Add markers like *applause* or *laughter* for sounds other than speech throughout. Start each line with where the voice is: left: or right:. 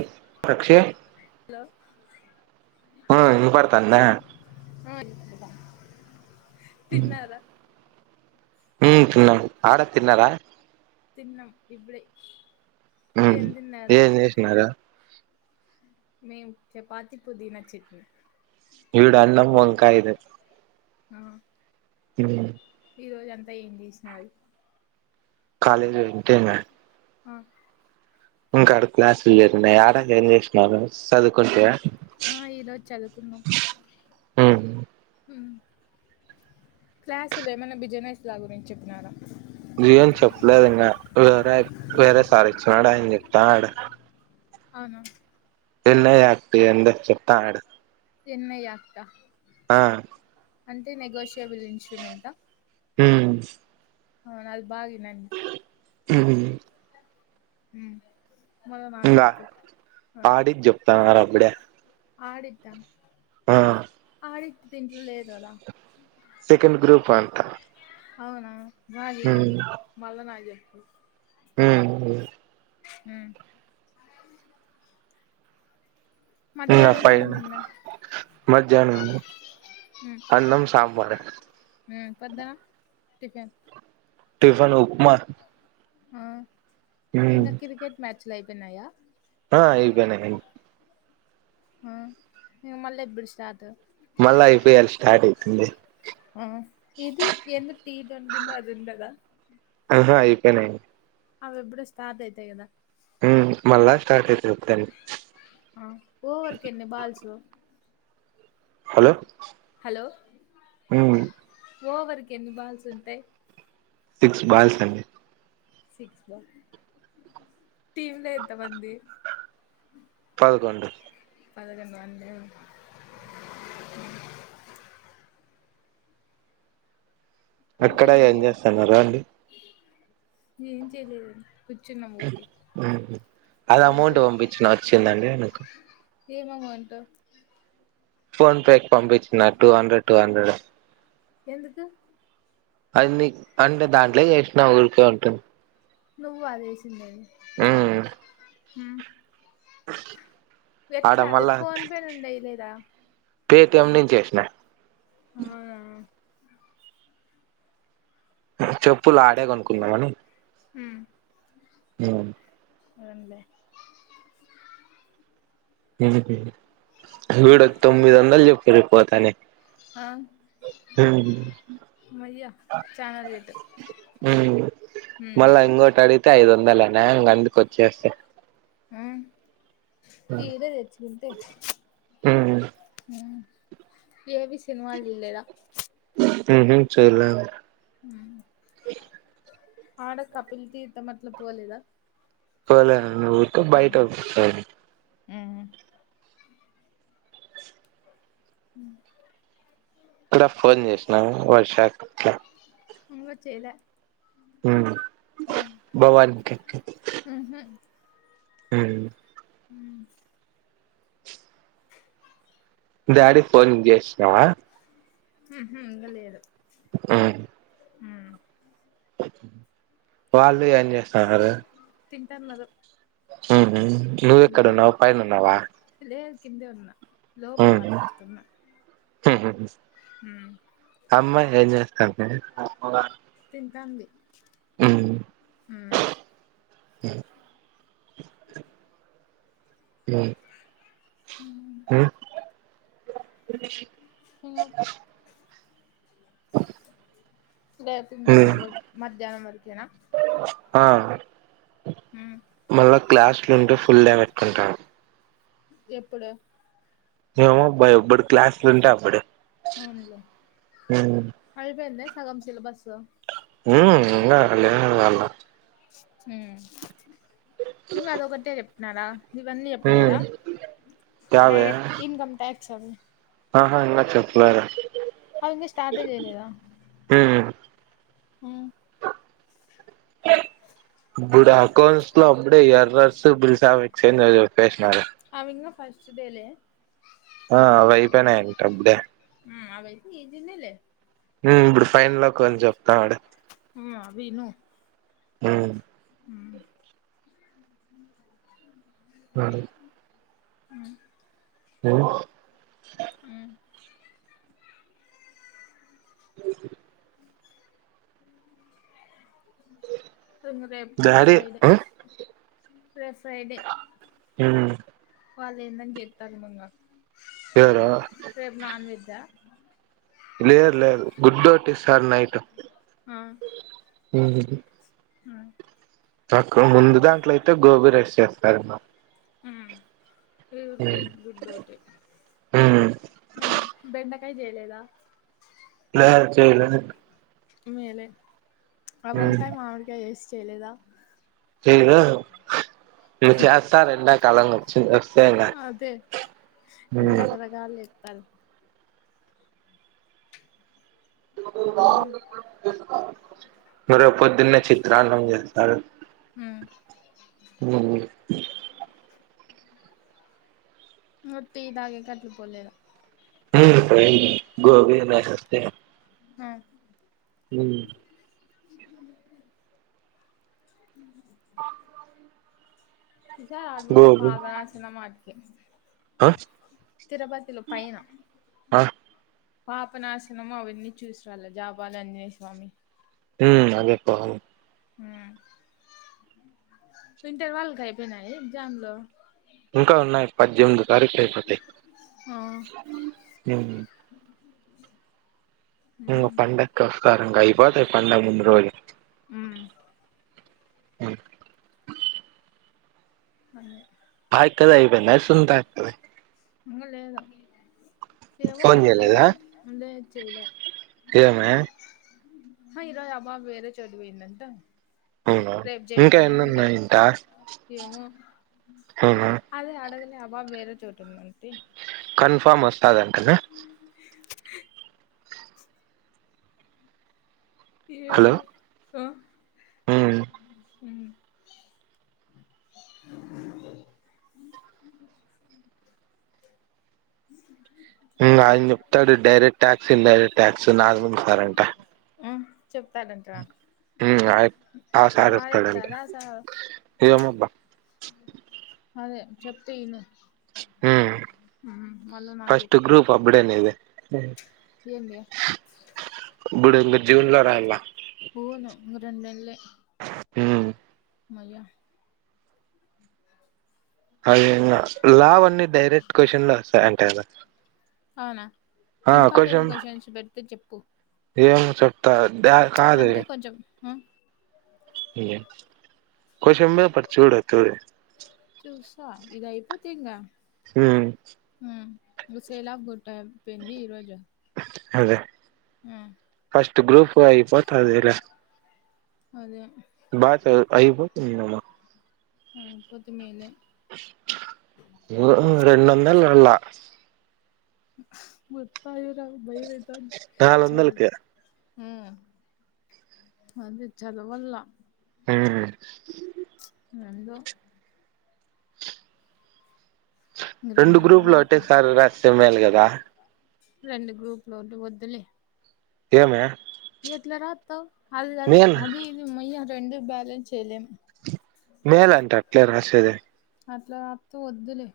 right: అ ప్రక్షే
left: హలో
right: ఆ వినపడుతందా
left: తిన్నరా
right: ఉ తిన్నా అండి ఆడా తిన్నార
left: తిన్నాం ఇబ్బుడె
right: ఊహు ఏం జేసినారు
left: మేమ్ చపాతి పుదీనా చట్నీ
right: ఈడ అన్నం వంకాయ ఎదొ
left: ఆ
right: ఉ
left: ఈ రోజు అంతా ఏం జేసినారు
right: కాలేజ్ పోయింటి ఇంగ
left: ఆ
right: ఇంక అడు క్లాస్ లు లేకుండా యాడ ఎం చేసినావ్ నువ్వు సదువుకుంటె
left: ఆ ఈరోజు చదువుకున్నాం
right: ఊ
left: ఉమ్ క్లాసులు ఏమైనా బిజినేస్లా గురించి చెప్పినారా
right: ఏం చెప్పలేదు ఇంగా వేరే ఆయప్ వేరే సార్ వచ్చినాడు ఆయన చెప్తాన్నడు
left: అవును
right: *unintelligible* ఎందో చెప్తాన్నడు
left: చిన్మయి ఆర్ట
right: ఆ
left: అంటే నెగోషియబుల్ ఇన్షుమెంటా
right: ఊమ్
left: అవునా అది బాగ నన్
right: ఉహూ
left: ఉ మళ్ల వోమాట జొప్పు ఆ
right: తాన్నరు అబ్బడే
left: ఆడిట్టా
right: ఆ
left: ఆడిట్ దీంట్లో లేదు గదా
right: సెకెండ్ గ్రూప్ అంటా
left: అవునా డ్రా జేయనంది మళ్ళ నాగిజొ *unintelligible*
right: ఉమ్
left: ఉ
right: ఉ
left: మధ్యాహ్నం ఏం
right: ఆపైన
left: తిన్నా
right: మధ్యాన మా
left: ఉమ్
right: అన్నం సాంబర్
left: పద్దన టిఫన్
right: టిఫను ఉప్మా
left: ఆ
right: మ్మ్
left: ఇంగ క్రికెట్ మ్యాచ్ లు అయి పెనాయా
right: ఆ ఇవిగానే
left: ఆ ఇక మళ్ళీ ఎప్పుడు స్టార్ట్
right: మళ్ళా ఐపీఎల్ స్టార్ట్ అయితుంది.
left: ఆ ఇది ఎందకు టీ ట్వంటీ అదింటదా.
right: అహా అయిపొయినాయి.
left: అవి ఎప్పుడు స్టార్ట్ అయితాయి కదా.
right: ఉమ్ మళ్ళ స్టార్ట్ అయి
left: అ ఓవర్ కి ఎన్ని బాల్స్
right: హలో
left: హలో
right: ఉమ్
left: ఓవర్కి ఎన్ని బాల్స్ ఉంటాయ్.
right: సిక్స్ బాల్స్ అండి.
left: సిక్స్ ల టీమ్ లో ఎంత మంది
right: పదకొండు
left: పదకొండు మందా ఇంకా
right: అక్కడ ఏం
left: ఇంకే
right: చేస్తున్నార అండి
left: ఏం చేయలేదు. కూర్చున్నాం ఊరికే
right: ఉ అది
left: వాళ్ళతో
right: అమౌంట్ పంపించిన వచ్చిందండి మీ కు
left: ఏమ్ ఎమౌంటు
right: ఫోన్ పే కి పంపించిన టూ హండ్రెడ్, టూ హండ్రెడ్
left: ఎందుకు?
right: అన్ని అంటే దాంట్లో వేసినా ఊరికే ఉంటుంది.
left: నువ్వ ఆదిఎసిండేది
right: ఉమ్
left: హమ్
right: ఆడ
left: ఎట్లా అది ఫోన్ పే నుండి ఎయలేదా?
right: పేటిఎమ్ నుంచి వేసిన
left: అవున
right: చెప్ ప్పులాడేగా కొనుకుందామని.
left: హుమ్
right: హ
left: పోన్లే *unintelligible*
right: కేజీ పిండి వీడ
left: ఇంకా
right: తొమ్మిది వందలు చెప్ ఇవి పోతానే
left: ఆ
right: ఉ
left: మయ్యా చానా రేటు
right: ఉ
left: హ్మ్
right: మళ ఇంగోట అడి ఇంకా ఐదు వందాలేనే అం అందుకు వచ్చేసి
left: ఆ ఈడ చచ్చ వింతే
right: హ
left: అ ఏమి సినిమాల్ చూళ్ళేదా
right: ఉహు చూళ్ళే
left: ఉ ఆడ కపిల్ తీర్థం మట్ల పోలేదా
right: పోలేేదు ఊతో బయట
left: హ్మ్
right: కూసున్
left: అ
right: ఇక్కడ ఫోన్ చేసినా వషాఖ
left: ఒంగ చే
right: ఉ బవరికే
left: ఊహూ
right: ఉ
left: హు
right: డాడీకి ఫోన్ చేసినవా
left: హు హు ఇంగ లేదు
right: ఆ
left: హు ఉ
right: వాళ్ళు ఏం చేస్తన్నారు
left: తింటాన్నరు
right: హ అ నువ్వెక్కడ ఉన్నావు పైన ఉన్నావా
left: లేదు కిందే ఉన్నా లోపల మాట్లాడుతున్నా
right: హ్ ఉ
left: ఉమ్
right: అమ్మ ఏంజె అంతే
left: ఉంటాంది ఉ
right: ఈ హ్మ్మ్
left: ఉమ్మ్
right: ఉమ్మ్
left: సింగం లే తిందాం మళ్లా మధ్యాహ్నం వరకేనా
right: ఆ
left: ఉమ్
right: మళ్ళా క్లాసులు ఉంటే ఫుల్ డే పెట్టుకుంటాం
left: ఎప్పుడు
right: ఏమో బ ఎప్పుడూ క్లాస్ ఉంటే అప్పుడే
left: అవునులే అయిపోయిందా సగం సిలబస్సు
right: ఉమ్మ్ ఇంకా కాల
left: ఉ ఇంగ్ అదే ఒకటే చొప్ నాల ఇవన్నీ
right: ఉమ్
left: చెప్పలేదా
right: యావే
left: డైరెక్ట్ ఇన్కమ్ ట్యాక్స్ *unintelligible*
right: ఆహా ఇంకా చెప్పలేదు
left: అవన్నీ ఇంకా స్టార్ట్ చేయలేదా
right: ఉమ్
left: ఉ
right: ఇప్పుడు అకౌంట్స్ లో అప్పుడే ఎర్రర్స్ బిల్స్ వి ఏం గాదు చెప్పేసినారు
left: అవి ఇంకా ఫస్ట్ డేలే
right: ఆ ఆవైపనైయి అప్పుడే
left: ఉ ఆవైతే ఈజీనేలే
right: ఉ ఇప్పుడు ఫైన్ లో కొన్ని చెప్తానడు
left: అవిను
right: ఉ *inaudible*
left: ఉ
right: ఉ
left: ఉ రేపు
right: డాడీ
left: ఫ్రైడే
right: ఉమ్
left: రే ఫ్రైడే
right: ఉమ్
left: వాళ్ళు ఏందని చెప్తా మంగా
right: ఎవరు
left: రేప్ నాన్ వెజ్ ఆ
right: ఇ లేర్ లేదు గుడ్ ఒకటి ఇస్తారు నైట్ ఉ
left: ఉ
right: నాకు ముందు దాంట్లో అయితే గోబీ రైస్ చేస్తారు
left: ఉ ఊరికే గుడ్డు ఒకటి
right: లేదు
left: ఉ బెండ కై చేయలేదా
right: ఆ చేయలే
left: మేలే అ వంకాయ మామిడికాయ చేస్ చేలేదా
right: చేయలేదు ఈ చేస్తారు ఎండాకాలం వచ్చింది వస్తే ఇంగ
left: అదే
right: ఉ
left: పల్
right: బర పొద్దున్నే చిత్రాన్నం చేస్తారు హు హు
left: నువ్వు టీ తాగేకి అట్లా పోలేదా
right: హు హు గో అవే *unintelligible*
left: ఆ
right: హుమ్
left: ఉ విసార్ ఆ బలే
right: గోబీ
left: పాపనా చిన్నమాక
right: ఆ
left: తిరపతిలో పైన
right: ఆ
left: పాపనాశనం అవన్నీ చూసిరాల జాబాల అంజనే స్వామి
right: ఉ అదేపో
left: హు ఇంటర్ వాళ్లకి అయిపోయినయా ఎగ్జాములు
right: ఇంకా ఉన్నాయి పద్దెనిమిది కరెక్ట్ అయిపోతాయి
left: ఆ
right: హుమ్ ఇ పంటకు వస్తారం కై బత పంట మూందు రోజు
left: మ్మ్
right: హు
left: అ
right: *unintelligible*
left: ఇంకా లేదుా ఏమో
right: ఫోన్ చేయలేదా
left: ఈరోజే ముందే చేయాలే
right: ఏమే
left: హా ఈరోజు రమ వేరే చదివిందట
right: అవునా
left: రేబ్ జై
right: ఇంకా
left: మన
right: ఎన్ని
left: రే
right: ఉన్నాయి ఇంకా
left: ఏమో
right: అవునా
left: అదే అడగల అబా వే చోట ఉంట
right: కన్ఫర్మ్ సాధ అంటంటలు
left: *unintelligible* ఏవో హో
right: హ్మ్
left: ఉమ్ *inaudible*
right: ఆయన చెప్తాడు డైరెక్ట్ ట్యాక్స్ ఇల్ డైరెక్ట్ ట్యాక్స్ నాగ ముంది సారంట
left: చెప్తారంటార
right: ఆ సార్
left: బాగా
right: చెప్తాడంట
left: చెప్తారా స
right: ఏమోబ్బా
left: అదే చెప్తే విను
right: హు
left: నాకు
right: ఫస్ట్ గ్రూప్ అప్పుడు ఉన్నేదే *unintelligible*
left: ఏందే
right: బుడగ జీవున్లో రాయల్లా
left: హు రెండునెల్లే
right: హు
left: హమ్మయ్యా
right: అదే ఇంగ లావణ్య అన్ని డైరెక్ట్ క్వశ్చన్ లే ఏ త అంటే కదా
left: అవునా
right: ఆ
left: ఇంపార్టెంట్
right: క్వశ్చన్
left: క్వశ్చన్స్ పెడితే చెప్పు
right: ఏమో చెప్తా ద కాదే
left: అంటే కొంచెం ఆ
right: ఇగ క్వశ్చన్ పేపర్ చూడు ఓ తురి
left: చూసా ఇది అయిపోతే ఇంగ
right: హు
left: హు సేలాబ్ గుట్ట అయిపోయింది ఈరోజు
right: అదే
left: ఆ
right: స్ట్ గ్రూప్ అయిపోతది ఎలా
left: అదే
right: బాగా చదువు అయిపోతుంది ఏమో
left: అయిపోతేమేలే
right: రెండ వందాలు అలా
left: వత్తాయో రావో భయం ఆ *unintelligible* చదువు
right: నాలొందలకి
left: హు అది చదవల్లా
right: హు
left: ఏందో ఇంగ
right: రెండు
left: నెలలు
right: గ్రూపులు
left: బాగా
right: ఒకటే సారీ రాస్తే మేలు కదా గా
left: రెండు గ్రూపులు వద్దు వద్దులే
right: ఏమి
left: ఎట్లా రాత్తవ్ అది కాదు అది ఇది అమ్మాయ రెండు బ్యాలెన్స్ చేయలేం
right: మేల్ అంట అట్లే రాసేది
left: అట్లా రాస్తే వద్దులే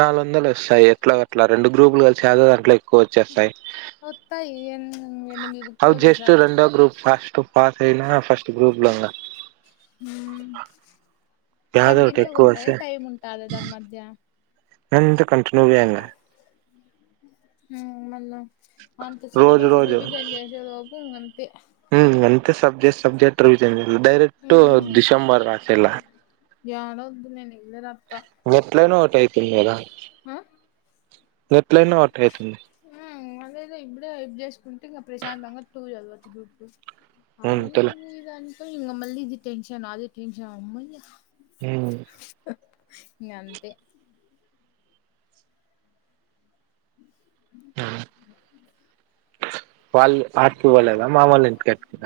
right: నాలుగు వందలు వస్తాయి ఎట్లో గాట్లా రెండు గ్రూపులు కలిసి యదో దాంట్లో ఎక్కువ వచ్చేస్తాయి
left: ఒత్తాయి ఎనిమి ఎనిమిది బుక్కులు
right: అవి జస్ట్
left: ఒకేసారే
right: రెండో గ్రూప్ ఫస్ట్ పాస్ అయినా ఫస్ట్ గ్రూప్ లో ఉన్న.
left: హ్మ్
right: యాదో ఒకటి
left: కంటిన్యూ
right: ఎక్కువ
left: ఉంటయా, టైమ్ ఉంటాదా దాని మధ్య?
right: అంతా కంటిన్యూగే అమ్మ
left: మ్మ్ మళ్ళ మంత్
right: రోజు
left: సిలబస్
right: రోజు
left: రివిజన్ చేసేలోపు ఉఁ అంతే
right: మ్మ్ అంతే subject subject revision direct December రాసెయ్యాలా.
left: యాడొద్దు నేను ఇప్పుడే రాత్తా
right: ఎట్లనో ఐపోయింది గదా
left: ఆ
right: *unintelligible* ఎట్లైన ఒటే అయితుంది.
left: అదదే ఇప్పుడే ఐప్ జేసుకుంటే ఇంగ ప్రశాంతంగా టూ చదవచ్చు గ్రూప్ టూ. అదీ
right: అంతేలే
left: ఇదన్ ఇంగ మళ్ళీ ఇది టెన్షన్ అది టెన్షన్ అమ్మయ్య
right: మ్మ్
left: ఇంగంతే
right: మ్మ్ వాళ్ళ్ ఆట్కి పోలేదా మామోళ్ళింటికాటికి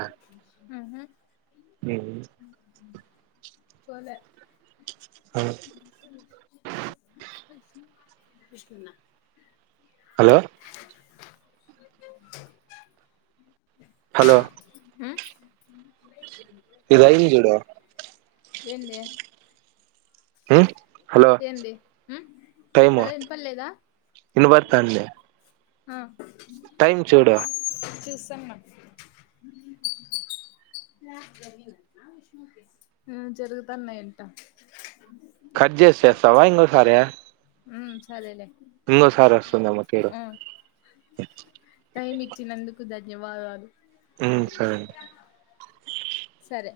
left: మ్మ్ హు
right: మెమ్మ్
left: పోలే
right: అ
left: విష్ణున్న
right: హలో హలో
left: మ్
right: ఇది ఐంది జూడు
left: ఏంది
right: హలో
left: ఏంది ఉమ్
right: టైము
left: హలో ఇనపడలేదా
right: ఇనపడుతాంది
left: ఆ
right: టైం చూడు
left: చూస్తున్న మ్ జరుగుతన్నయంట.
right: కట్ చేసేస్తావా ఇంగోసారే
left: ఉఁ సరే లే.
right: ఇంగోసారి వస్తుందా *unintelligible*
left: కు ధన్యవాదాలు.
right: హ్మ్ సరే.
left: సరే